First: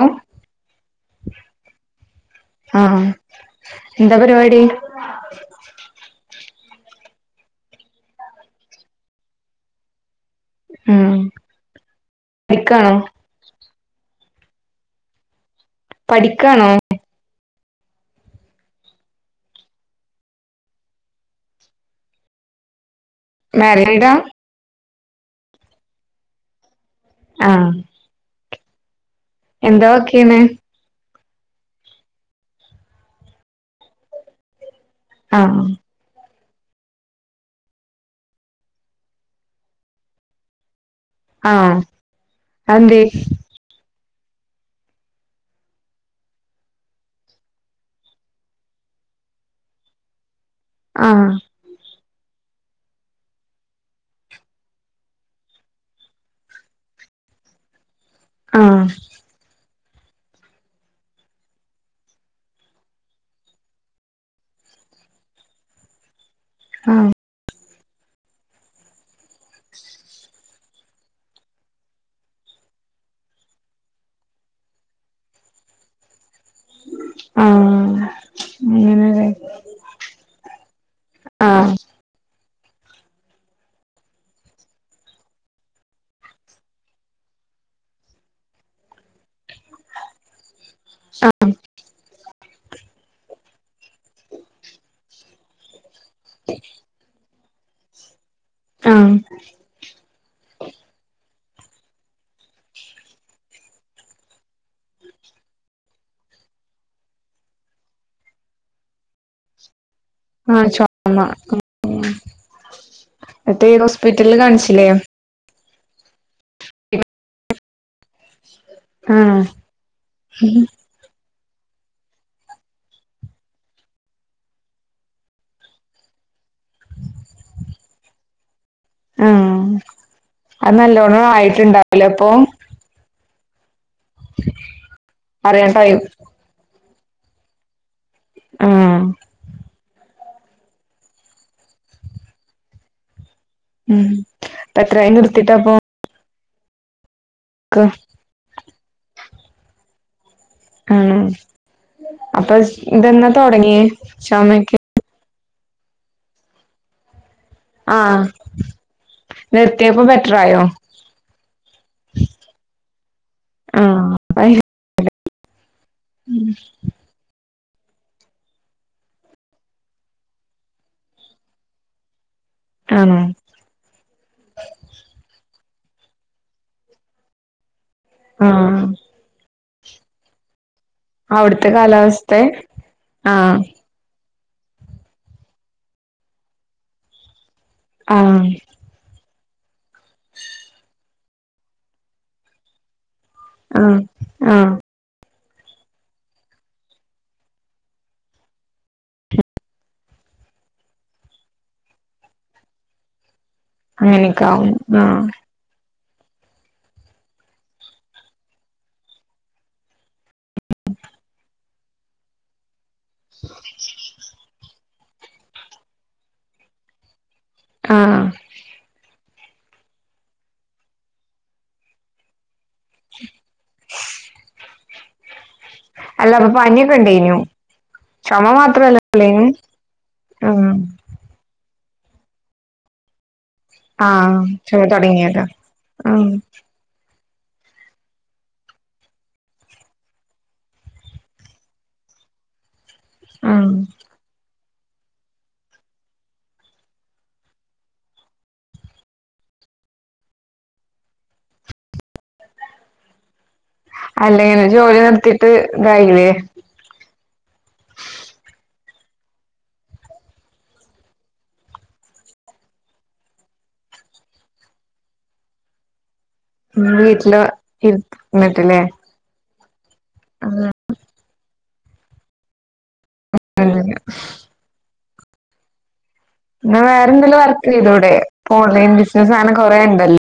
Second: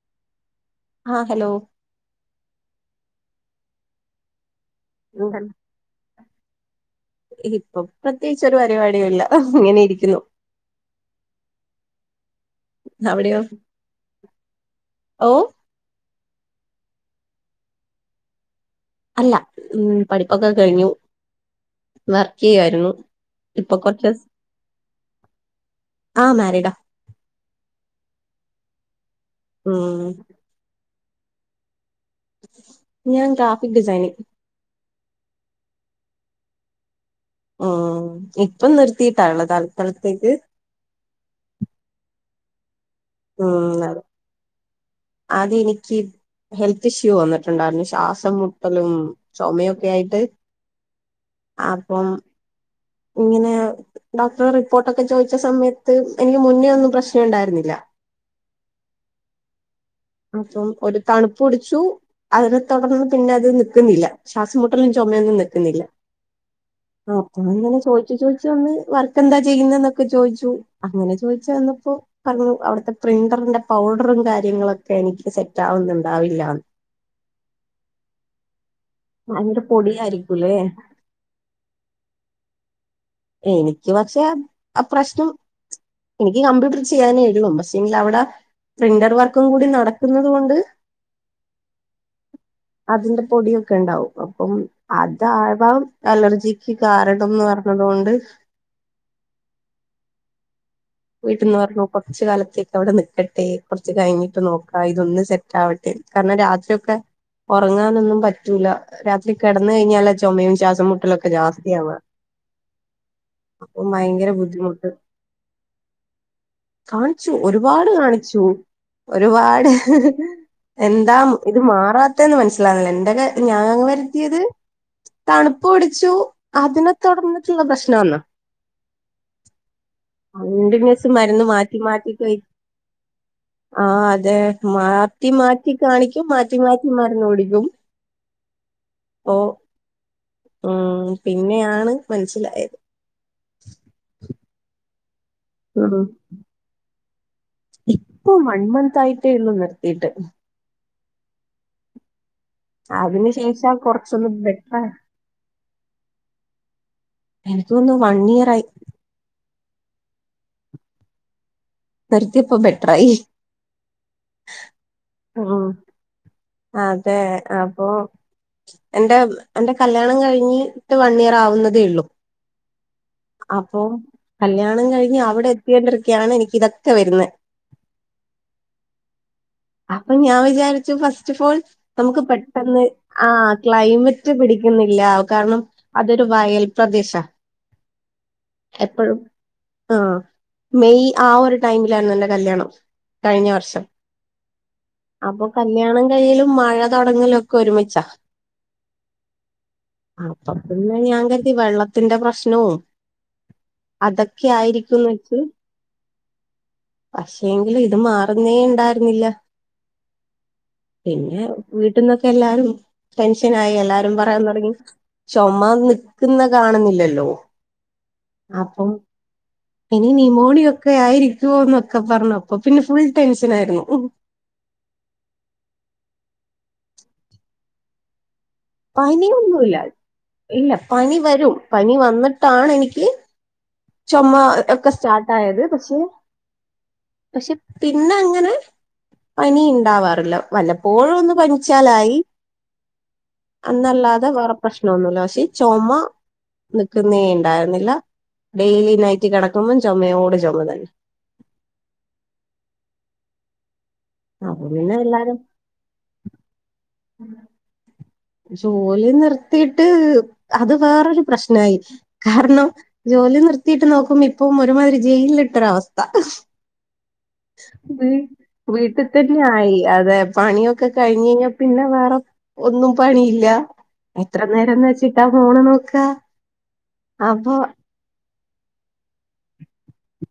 Hello ആഹ് hello ആഹ് എന്താ പരിപാടി ഇ [unintelligible] ഇപ്പൊ പ്രത്യേകിച്ചൊരു പരിപാടില്ല ഇങ്ങനെ ഇരിക്കുന്നു ഉം പഠിക്കാണോ അവിടെയോ ഓ പഠിക്കാണൊ അല്ല ഉ പഠിപ്പൊക്കെ കഴിഞ്ഞു വർക്കെയ്യായിരുന്നു ഇപ്പൊ കൊറച്ച് മാരീഡാ ആ മാരിഡാ ആഹ് എന്താ ഉം വർക്കെയ് ണെ ഞാൻ ഗ്രാഫിക് ഡിസൈനി ആഹ് ഉം ഇപ്പം നിർത്തിട്ടാള്ളെ തല് ക്കാ ലത്തേക്ക് ആഹ് അതെന്തേയ്‌ ഉം അതെ ആദ്യ എനിക്ക് ഹെൽത്ത് ഇഷ്യൂ വന്നിട്ടുണ്ടായിരുന്നു ശ്വാസം മുട്ടലും ച്ചൊമയൊക്കെ ആയിട്ട് ആഹ് അപ്പം ഇങ്ങനെ ഡോക്ടറ് റിപ്പോർട്ടൊക്കെ ചോദിച്ച സമയത്ത് എനിക്ക് മുന്നേ ഒന്നും പ്രശ്നംണ്ടായിരുന്നില്ല ആഹ് അപ്പം ഒരു തണുപ്പുടിച്ചു അതിനെത്തൊടർന്ന് പിന്നെ അത് നിൽക്കുന്നില്ല ശ്വാസംമുട്ടലും ചുമൊന്നും നിക്കുന്നില്ല ആഹ് മപ്പം ഇങ്ങനെ ചോയിച്ച് ചോദിച്ച് വന്ന് വർക്ക് എന്താ ചെയ്യുന്ന ന്നൊക്കെ ചോദിച്ചു അങ്ങനെ ചോദിച്ച് വന്നപ്പൊ പറഞ്ഞു അവിടുത്തെ പ്രിന്ററിന്റെ പൗഡറും കാര്യങ്ങളൊക്കെ എനിക്ക് സെറ്റ് ആവുന്നുണ്ടാവില്ലാന്ന് ആഹ് അങ്ങനെ അതിന്റെ പൊടിയായിരിക്കൂല്ലേ ആഹ് എനിക്ക് പക്ഷെ ആ പ്രശ്നം എനിക്ക് കമ്പ്യൂട്ടർ ചെയ്യാനേ ള്ളൂ പക്ഷെങ്കിൽ അവിടെ പ്രിന്റർ വർക്കും കൂടി നടക്കുന്നത് കൊണ്ട് ആഹ് [unintelligible] അതിന്റെ പൊടിയൊക്കെണ്ടാവും അപ്പം അതാവാം അലർജിക്ക് കാരണംന്ന് പറഞ്ഞത്കൊണ്ട് ആഹ് [inaudible] വീട്ടന്ന് പറഞ്ഞു കുറച്ച കാലത്തേക്ക് അവിടെ നിക്കട്ടെ കുറച്ച് കഴിഞ്ഞിട്ട് നോക്കാ ഇതൊന്ന് സെ റ്റാവട്ടെ കാരണം രാത്രിക്കെ ഉറങ്ങാനൊന്നും പറ്റൂല രാത്രി കിടന്ന കഴിഞ്ഞാൽ ചോമ്മയും ആഹ് ശ്യാസം മുട്ട ചൊമ ലൊക്കെ രാത്രി ആവ ങ്ങട്ട് ഭയങ്കര ഹോസ്പിറ്റലില് കാണിച്ചില്ലേ ബുദ്ധിമുട്ട് കാണിച്ചു ഒരുപാട് കാണിച്ചു ആഹ് ഒരുപാട് എന്താ ഇത് മാറാത്തന്ന് മനസ്സിലാണല്ലോ എന്റെക്കെ ഞാൻങ്ങ് വരുത്തിയത് തണുപ്പ് പിടിച്ചു അതിനെ തുടർന്നിട്ടുള്ള പ്രശ്നന്ന് ആഹ് അത് കണ്ടന്യൂസ് നല്ലോണം മരുന്ന് മാറ്റി ആയിട്ടുണ്ടാവുലേ മാറ്റി അപ്പൊ കഴിക്കും ആഹ് അതെ മാറ്റി അറിയാൻ മാറ്റി ടൈം കാണിക്കും മാ മാറ്റി മാറ്റി മാരുന്ന് കുടിക്കും ആഹ് ഓഹ് ഉം പിന്നെയാണ് മനസ്സിലായത്. ഉം ഇപ്പം എത്രായി നിർത്തിട്ട പ്പൊ. ഉം ഇപ്പൊ വൺ മന്ത് ആയിട്ടേ ഉള്ളൂ നിർത്തിയിട്ട്. ആണോ അപ്പൊ അതിന് ഇതെന്നാ ശേഷം തുടങ്ങിയ കൊറച്ചൊന്ന് ചോമക്കെ ബെറ്ററാ എനിക്ക് തോന്നുന്നു വൺ ആഹ് ഇയർ ആയി നിർത്തിയപ്പോ ബെറ്ററായോ? നിർത്തിയപ്പൊ ബെറ്ററായി. അയിന് ഉം [inaudible] ഉം അതെ അപ്പൊ എന്റെ എന്റെ കല്യാണം കഴിഞ്ഞിട്ട് വൺ ഇയർ ആവുന്നതേ ഉള്ളൂ ആണോ അപ്പോ കല്യാണം കഴിഞ്ഞ് അവിടെ എത്തിണ്ടിരിക്കയാണ് എനിക്ക് ഇതൊക്കെ വരുന്നെ ആഹ് ആഹ് അപ്പൊ ഞാൻ വിചാരിച്ചു ഫസ്റ്റ് ഫോൾ അവിടുത്തെ നമുക്ക് കാലാവസ്ഥ പെട്ടെന്ന് ആഹ് ക്ലൈമറ്റ് റ്റ് പിടിക്കുന്നില്ല കാരണം അതൊരു വയൽ പ്രദേശ ആഹ് എപ്പഴും ആഹ് മെയ് ആ ഒരു ടൈമിലാണ് എന്റെ കല്യാണം കഴിഞ്ഞ വർഷം ആഹ് ആഹ് അപ്പൊ കല്ല്യാണം കഴിയലും മഴ തുടങ്ങലൊക്കെ ഒരുമിച്ചാ അപ്പ പിന്നെ ഞാൻ കരുതി വെള്ളത്തിന്റെ പ്രശ്നവും അങ്ങനെയൊക്കെ അതൊക്കെ ആവും ആയിരിക്കുംന്ന് ആഹ് പക്ഷേങ്കിലും ഇത് മാറുന്നേ ഉണ്ടായിരുന്നില്ല. പിന്നെ വീട്ടിന്നൊക്കെ എല്ലാരും ടെൻഷനായി എല്ലാരും പറയാൻ തുടങ്ങി ചൊമ നിക്കുന്ന കാണുന്നില്ലല്ലോ ആഹ് അപ്പം ഇനി ന്യുമോണിയൊക്കെ ആയിരിക്കുവോ എന്നൊക്കെ പറഞ്ഞു അപ്പ പിന്നെ ഫുൾ ടെൻഷനായിരുന്നു. അല്ല അപ്പൊ പനിക്കെ ഉണ്ടനു ചൊമ മാ പനിയൊന്നുല്ല ഇല്ല പനി വരും പനി വന്നിട്ടാണ് എനിക്ക് ചൊമ ആഹ് ചുമ ഒക്കെ തുടങ്ങിയതാ സ്റ്റാർട്ടായത് പക്ഷെ ആഹ് പക്ഷെ പിന്നെ അങ്ങനെ പനി ഇണ്ടാവാറില്ല വല്ലപ്പോഴോന്ന് പനിച്ചാലായി ആഹ് ല്ലാതെ വേറെ പ്രശ്നമൊന്നുല്ല പക്ഷേ ചുമ നിക്കുന്നേ ഉണ്ടായിരുന്നില്ല. ഡെയിലി നൈറ്റ് കിടക്കുമ്പോം ചൊമയോടെ ചൊമ തന്നെ [unintelligible] ജോലി നിത്തിട്ട് ഇതായില്ലേ ഉം ജോലി നിർത്തിട്ട് അത് വേറൊരു പ്രശ്നായി കാരണം ജോലി നിർത്തിയിട്ട് നോക്കുമ്പോ ഇപ്പം ഒരുമാതിരി ജയിൽട്ടൊരവസ്ഥ വീട്ടില് ഇരുന്നിട്ടില്ലേ തന്നെആയി അതെ പണിയൊക്കെ കഴിഞ്ഞയ്ഞ്ഞാ പിന്നെ വേറെ ഒന്നും പണിയില്ല എത്ര നേരംന്ന് വെച്ചിട്ടാ ഫോണ് നോക്കാ ന്നാ വേറെന്തേലും അപ്പൊ വർക്ക് ചെയ്തൂടെ പ്പ ഓൺലൈൻ ബിസിനസ്സ് അങ്ങനെ കൊറെ ണ്ടല്ലോ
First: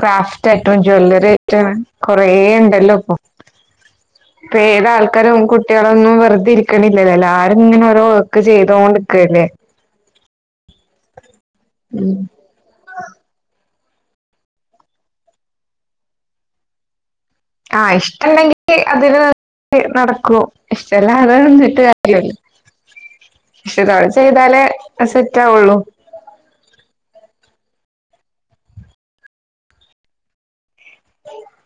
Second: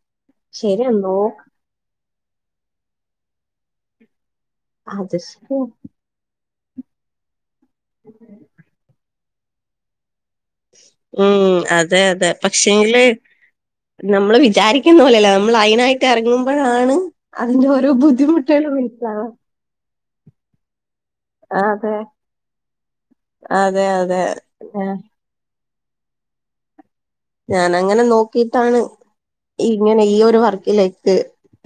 ക്രാഫ്റ്റ് ആയിട്ടും ശരിയാ ജ്വല്ലറി നോക്ക് ആയിട്ടും കൊറേ ണ്ടല്ലോ ഇപ്പൊ ഇപ്പ അത് ഏതാൾക്കാരും ശരിയാ കുട്ടി ളൊന്നുംവെറുതെ ഇരിക്ക്ണില്ലല്ലോ എല്ലാരും ഇങ്ങനെ ഓരോ വർക്ക് ചെയ്തോണ്ട്ക്കല്ലേ ഉം അതെ ഉം അതെ പക്ഷേല് നമ്മെള് വിചാരിക്കുന്ന പോലല്ല. നമ്മളെ അയിനായ്ട്ട് എറങ്ങുമ്പോഴാണ്. അതിന്റോരോ ആഹ് ഇഷ്ടണ്ടെങ്കി ബുദ്ധിമുട്ടുകള് മനസിലാവ [unintelligible] നടക്കും ഇഷ്ടല്ലാതെ വന്നിട്ട് അതെ കാര്യല്ല. പക്ഷേ അതെ ഇതാള് അതെ ചെയ്താലേ അഹ് സെറ്റ് ആവൊള്ളൂ. ഞാനങ്ങനെ നോക്കിട്ടാണ് ഇങ്ങനെ ഈ ഒരു വർക്കിലേ ക്ക്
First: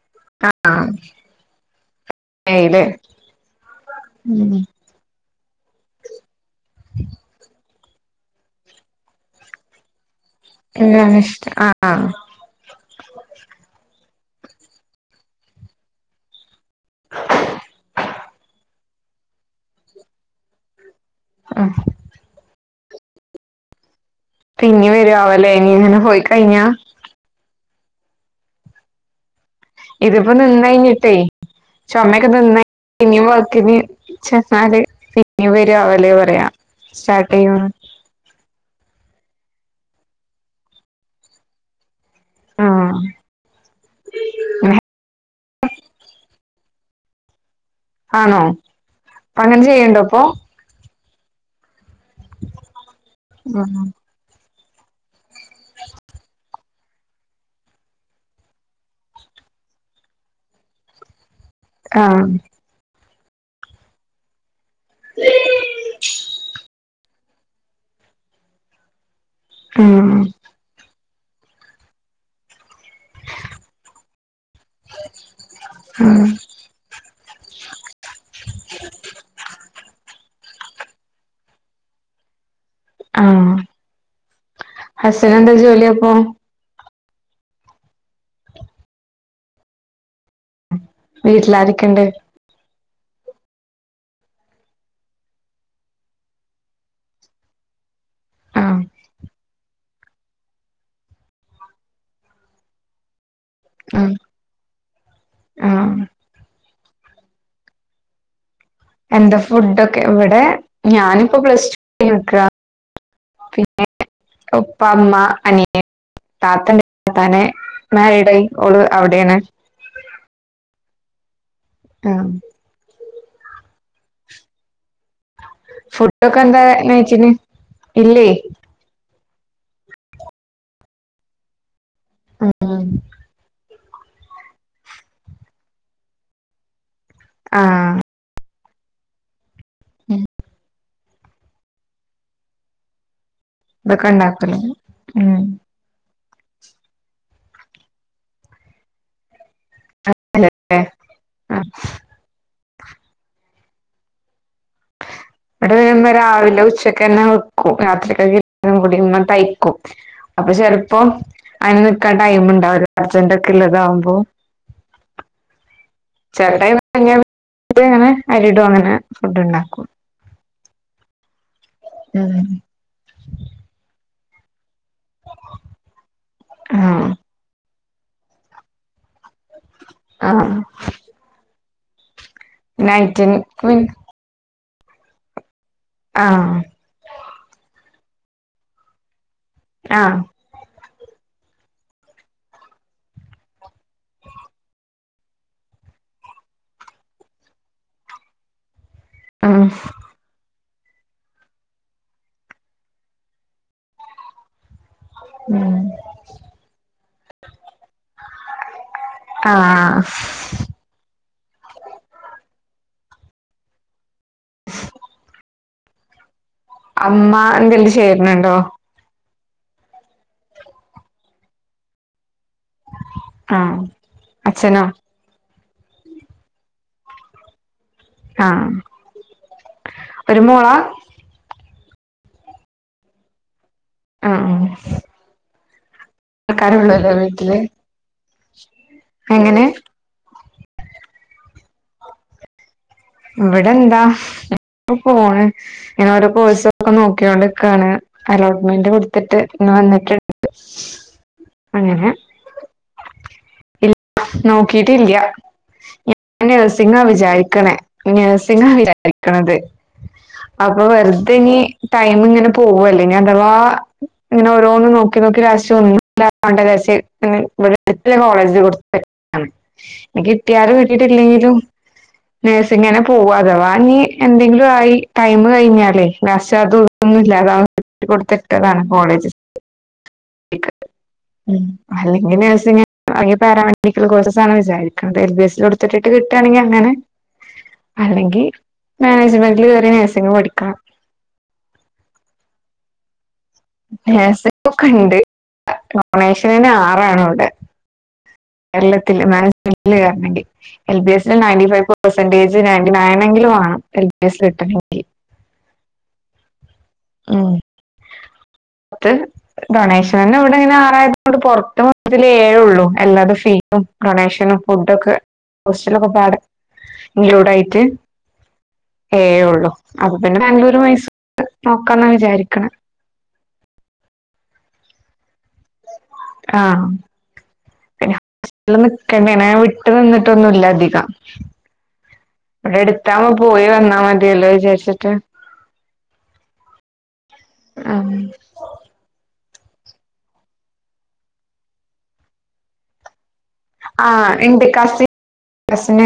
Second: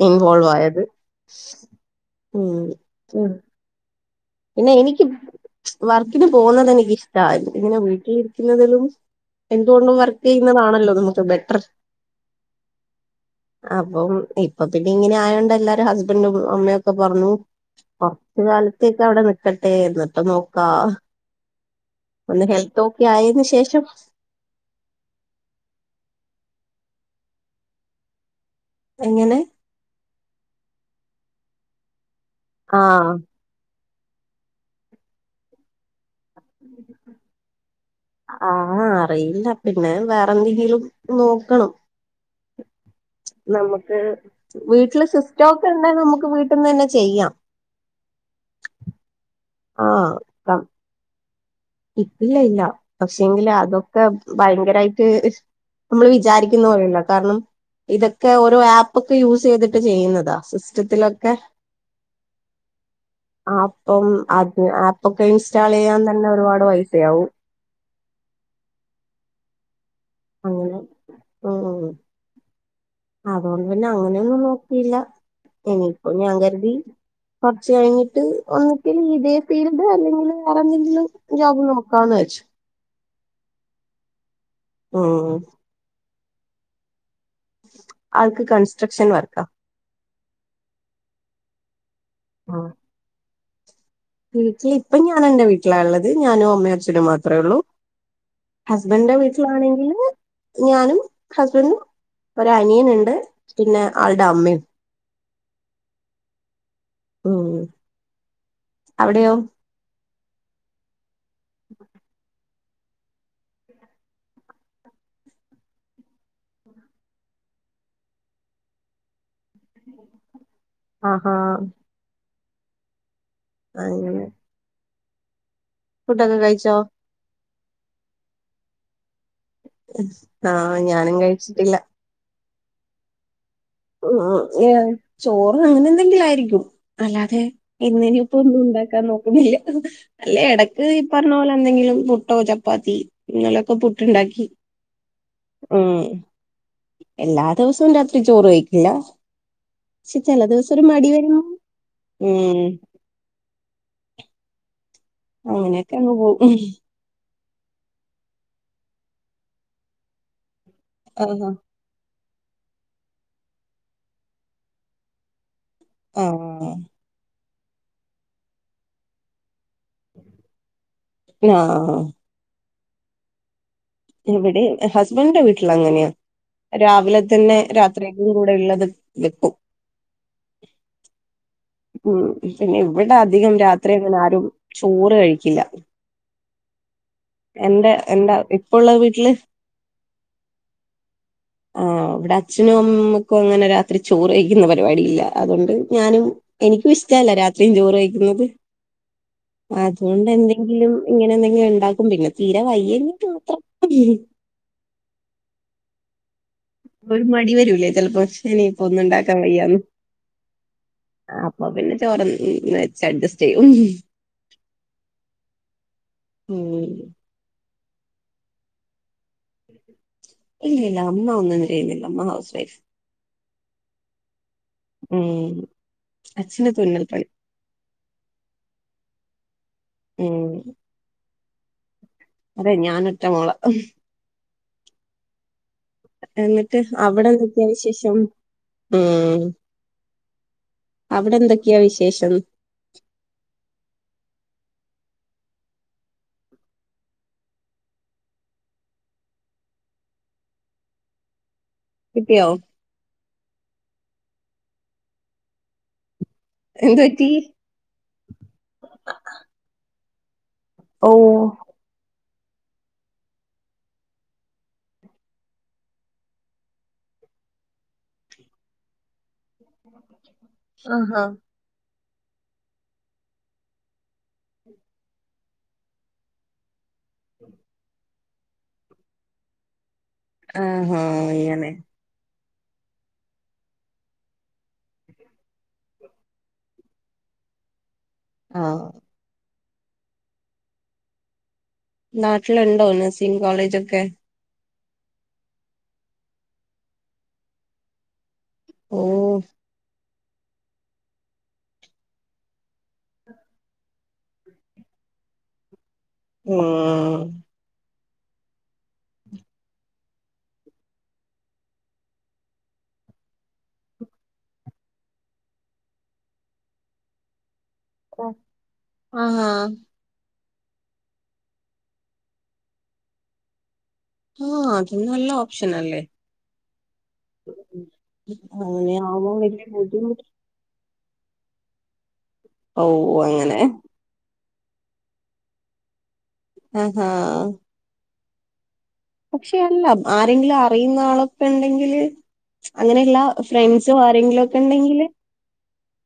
ഇൻവോൾവായത് ആഹ് മ് മെയില് മ് ഉം പിന്ന എനിക്ക് വർക്കിന് പോകുന്നത് എനിക്കിഷ്ടാരുന്നു. ഇങ്ങനെ വീട്ടിലിരിക്കുന്നതിലും. എന്തുകൊണ്ടും വർ ക്കന്നെയാണിഷ്ടം ആഹ് ആഹ് അപ്പം ഇപ്പൊ പിന്നെ ഇങ്ങനെയായോണ്ട് എല്ലാരും ഹസ്ബൻഡും അമ്മയൊക്കെ പറഞ്ഞു. കൊറച്ച് കാലത്തേക്ക് അവടെ നിക്കട്ടെ എന്നിട്ട് നോക്കാ ആഹ് ഒന്ന് ഹെൽ ത്ത് ഒക്കെ ആയേന് ശേഷം. പിന്നിം വരാവലേ ഇനി ഇങ്ങനെ പോയി കഴിഞ്ഞാ. എങ്ങനെ ഇതിപ്പ നിന്ന് കഴിഞ്ഞിട്ടേ ചൊമെക്കെ നിന്നേ ആഹ് ഇനി വർ ക്ക്ന് ചെന്നാല് പിന്നിം വരാവലേ പറയാ സ്റ്റാട്ട് ചെയ്യാണേ ആഹ് അറിയില്ല പിന്നെ വേറെന്തെങ്കിലും നോക്കണം. ആഹ് നമ്മക്ക് വീട്ടില് സിസ്റ്റം ഒക്കെ ഉണ്ടാന്നെ നമ്മക്ക് വീട്ടിന്ന് തന്നെ ചെയ്യാം. ആണോ അങ്ങനെ ചെയ്യണ്ടോ പ്പൊ ഇപ്പ ഇല്ല ല്ല പക്ഷെങ്കില് അതൊക്കെ ഭയങ്കരായിട്ട്. നമ്മെള് വിചാരിക്കുന്ന പോലെയല്ല കാരണം. ഇതൊക്കെ ഓരോ ആപ്പെക്കെ യൂസ് ചെയ്തിട്ട് ചെയ്യുന്നതാ സിസ്റ്റത്തിലെക്കെ. ആഹ് ആപ്പം അതെ ആപ്പെക്കെ ഇൻസ്റ്റാൾ ചെയ്യാൻ തന്നെ ഒരുപാട് പൈസയാവും ആഹ് അങ്ങനെ മ് മ് അതുകൊണ്ട് പിന്നെ അങ്ങനെയൊന്നും നോക്കിയില്ല. ഇനിയിപ്പോ ഉം ഞാൻ കരുതി. കൊറെച്ച് കഴിഞ്ഞിട്ട് ഒന്നിപ്പ ഇതേ ഫീൽഡ് അല്ലെങ്കില് വേറെന്തെങ്കിലും ജോബ് നോക്കാന്ന് വെച്ചു. ആഹ് ഹസ് ഉം നെന്താ ജോലിയപ്പോ ആൾക്ക് കൺസ്ട്രക്ഷൻ വർക്കാ. വീട്ടിലാരൊക്കെണ്ട് ആഹ് ഇനിക്കി ഇപ്പം ഞാൻ എന്റെ വീട്ടിലാ ള്ളത് ഞാനും അമ്മേം അച്ഛനും മാത്രേയുള്ളൂ. ആഹ് ഹസ്ബൻന്റെ വീട്ടിലാണെങ്കില് ഞാനും ഹസ്ബൻഡും. ഒര അനിയന്ണ്ട് പിന്നെ ആഹ് ആൾടെ അമ്മ ആഹ് ഉം അവിടെയോ എന്താ ഫുഡെക്കെ ഇവടെ ഞാനിപ്പോ പ്ലസ് ടു കഴിഞ്ഞ് നിക്കാ പിന്നെ ഉപ്പ ഉമ്മ അനിയൻ താത്ത ണ്ട് താത്താനെ മേരീ ഡയിൻ ഓള് അവിടെണ്. ആഹ് ഹാ ട്ടാം അങ്ങനെ ഫുഡൊക്കെ ഫുഡെക്കെ എന്താ കഴിച്ചോ ഇന്ന് യിച്ചിന് ഇല്ലേ ആഹ് ഞാനും കഴിച്ചിട്ടില്ല. ഉം ഉം ഓ ഓ ഓ ചോറ് അങ്ങനെന്തെങ്കിലും ആയിരിക്കും അല്ലാതെ ആഹ് ഇന്നിനി. ഇപ്പൊന്നും ഉണ്ടാക്കാൻ നോക്കുന്നില്ല. അല്ലേ എടക്ക് ഈ പറഞ്ഞ പോലെ എന്തെങ്കിലും പുട്ടോ, ചപ്പാത്തി ഇങ്ങെല്ല്. ഇപ്പം ഇതൊക്കെ പുട്ടുണ്ടാക്കി ഉണ്ടാക്കല് ഉം ഉം എല്ലാ ദിവസവും രാത്രി ചോറ് കഴിക്കില്ല. ക്ഷെ ചെലെദിവസം ഏഹ് ഒരുമടിവെരും. ആഹ് ഉം ന്നട്ട് അങ്ങനെയൊക്കെ വരുമ്പോ അങ്ങ് പോകും രാവിലെ ഉച്ചക്ക് ക്കെന്നെ വെക്കും രാത്രികൂടി തയ്ക്കും അപ്പൊ ചെർ അപ്പൊ ആഹ് അയിന് നിക്കാൻ ടൈം ഇണ്ടാവില്ല അർജന്റ് ഇള്ളതാവുമ്പോ ആഹ് ച്ചെലടൈമില് അങ്ങനെ ന്നെ [inaudible] അരിടും അങ്ങനെ ഫുഡ് ണ്ടാക്കും ആ ആഹ് ഉം എവിടിം ഹസ്ബെന്റെ വീട്ടിൽ അങ്ങനെയാ ആഹ് രാവിലെതെന്നെ രാ ത്രേക്കും കൂടെഇള്ളത് വെക്കും. ആഹ് ഉം പിന്നെ ഇവിടെ നൈറ്റിൻ അധികം രാത്രി അങ്ങനെ ആരും ചോറ് കഴിക്കില്ല. ആഹ് എന്റെ എന്താ ഇപ്പള്ളവീട്ടില് ആഹ് [inaudible] ആഹ് ഇവ്ടെ അച്ഛനു അമ്മക്കു അങ്ങനെരാത്രി ചോറ്കഴിക്കുന്ന പരിപാടിഇല്ല അതോണ്ട് ഞാനും എനിക്കുംഇഷ്ട്ടല്ല രാത്രിയും ചോറ് കഴിക്കുന്നത് ഉം അദ് അതോണ്ട് എന്തെങ്കിലും ഇങ്ങനെ എന്തെങ്കിലും ഉണ്ടാക്കും പിന്നെ തീരെ വയ്യെങ്കി മാത്രം ഉം ഒര് മടി വെരൂലേ ചെൽപ്പോ ഇനിപ്പൊന്നും ഇണ്ടാക്കാൻ വയ്യാന്ന്. ആഹ് അപ്പൊപിന്നെ ചോറെന്നെ വെച്ച് അഡ്ജസ്റ്റ്ചെയ്യും. [inaudible] ഉം അമ്മ എന്തെങ്കിലും ചേര്ണ്ണ്ണ്ടോ [inaudible] ഇല്ല്യാല്ല അമ്മ ഒന്നുംചയ്യുന്നില്ല അമ്മ ഹൗസ് വൈഫ്. ആഹ് അച്ഛനോ? ഉം അച്ഛന്റെ തുന്നെൽപണി ആഹ് ഉം ഒരുമോള? അതെ ഞാനൊറ്റ മോള ആഹ് എന്നിട്ട് വീട്ടില് അവിടെന്തൊക്കിയ വിശേഷം? ഉം എങ്ങനെ അവിടെ എന്തൊക്കെയാ വിശേഷം? ഇവടെന്താഅങ്ങനെ പോണ് ഇങ്ങനെഓരോ കോഴ്സ്‌ ഒക്കെ നോക്കിക്കോണ്ട്രിക്കണ് അലോട്ട്മെന്റ് കൊടുത്തിട്ട് ഇന്ന് വന്നിട്ട് [inaudible] അങ്ങനെ കിട്ടിയോ നോക്കിട്ടില്ല. ഞാന് നഴ്സിങ്ങ എന്ത് പറ്റി വിചാരിക്ണേ നെയ്സിങ്ങ വിചാരിക്ക്‌ണത്. അപ്പൊ ഓ വെറുതെ ഇനി ടൈമ്ഇങ്ങനെ പോവല്ലേ ഇനി അഥവാ ഇങ്ങനെ ഓരോന്നും നോക്കി നോക്കി ലാസ്റ്റ് ഒന്നും ഇണ്ടതാവണ്ട വിചാരിച്ച് പിന്നെ ഇവടെട്ത്ത്ല്ലെ കോളേജ് ല് കൊട്ത്ത്. ഇനികിട്ടിയാലും ആഹാ കിട്ടിട്ടില്ലെങ്കിലും നേഴ് സിങ്നെന്നെ പോവാഅതവാ ഇനി എന്തെങ്കിലുംആയി ടൈമ് കഴിഞ്ഞാലേ ലാസ്റ്റതു ഒന്നുല്ലാതെആവും ജസ്റ്റ്കൊടുത്ത് ഇട്ടതാ കോളേജ്ക് ആഹാ അങ്ങനെ അല്ലെങ്കിൽ നഴ്സിങ്ങ് അല്ലെങ്കി പാരാമെഡിക്കൽ കോഴ്സെസാണ് വിചാരിക്കണുന്നത് എൽ ബി എസ്ൽ കൊടുത്തിട്ട് കിട്ടുകട്ടാണെങ്കിൽ അങ്ങനെ അല്ലെങ്കി ആഹ് മാനേജ്മെന്റില് കേറി നേഴ്സിങ് പഠിക്കണം. നാട്ടില്ണ്ടോ നസീം കോളേജൊക്കെ? നേസിങ്ങ് ഒക്കെണ്ട് ഡൊണേഷനെന്നെ ആറാണ് അവുടെ. ഓ കേരളത്തിൽ മേനെജ്മെന്റില് കേറെണെങ്കി. എൽ ബി എസിൽ നയന്റി ഫൈവ് പെർസെന്റേജ് നയന്റി നയനെങ്കിലും വേണം ആ എൽ ബി കിട്ടണെങ്കി. ഉം ട്ട് ഡൊണേഷൻ ന്നെ ഇവിടെ ഇങ്ങനെ ആറായിരണ്ട് പുറത്ത് ഏഴേ ഉള്ളൂ അല്ലാതെ ഫീ ഉം ഡൊണേഷനും ഫുഡോക്കെ ഹോസ്റ്റലൊക്കെ പാടെ ഇൻക്ലൂഡ് ആയിട്ട്. ആഹാ ഏഴൊള്ളു അപ്പ പിന്നെ ബാംഗ്ലൂര് മൈസൂർ നോക്കാന്ന വിചാരിക്കണെ. ആഹ് അതന്ന നല്ല ഓപ്ഷനല്ലേ. ആഹ് പിന്നെ അങ്ങനെയാവുമ്പോ നിക്കണ്ടേ ഞാൻ വലിയ വിട്ടു ബുദ്ധിമുട്ട് നിന്നിട്ടൊന്നുല്ല അധികം. ഇവിടെ ഓ എടുത്താ വ് മ്പോ അങ്ങനെ പോയി വന്നാ മതിയല്ലോ വിചാരിച്ചിട്ട്. ആഹാ ആഹ് പക്ഷെ എല്ലാം ആരെങ്കിലും അറിയുന്ന ആളൊക്കെണ്ടെങ്കില് അങ്ങനെയല്ല. ഫ്രണ്ട്സോ ആരെങ്കിലു ക്കെ ണ്ടെങ്കില് പ്രശ്ന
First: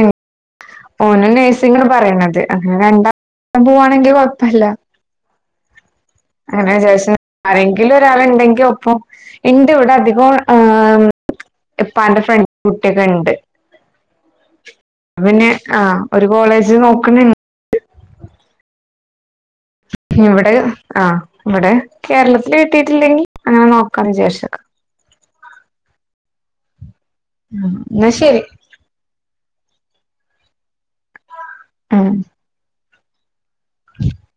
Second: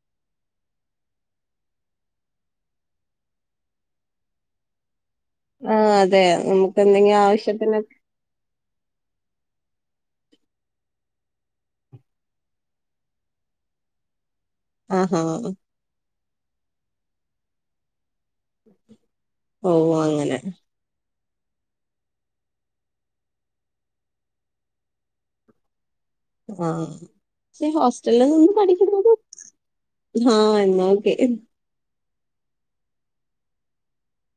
ഓനും നഴ്സിങ്ങണ് പറീ ണത് അങ്ങനെ രണ്ടാളും പോവാണെങ്കി കൊഴപ്പല്ല. ആ അതെ നമുക്ക് ന്തെങ്കി ആവശ്യത്തിന് ആള് ണ്ടെങ്കി ഒപ്പം ണ്ട് ഇവിടെ അധികോ ആ ഇപ്പാണ്ടെ ഫ്രണ്ട് കുട്ടിയൊക്കെണ്ട്. ആഹാ പ്പം പിന്നെ ആ ഒരു കോളേജ് നോക്കണ്. ഓ അങ്ങനെ ഇവിടെ ആഹ് ഇവിടെ കേരളത്തില് കിട്ടിട്ടില്ലെങ്കി അങ്ങനെ നോക്കാം ന്ന് വിചാരിച്. ആഹ് ഈ ഉം, എന്നാ ഹോസ്റ്റലിൽ ശരി നിന്ന് പഠിക്ക്ന്നത് ആഹ് എന്നാ ഓക്കെ. ആഹ് [unintelligible]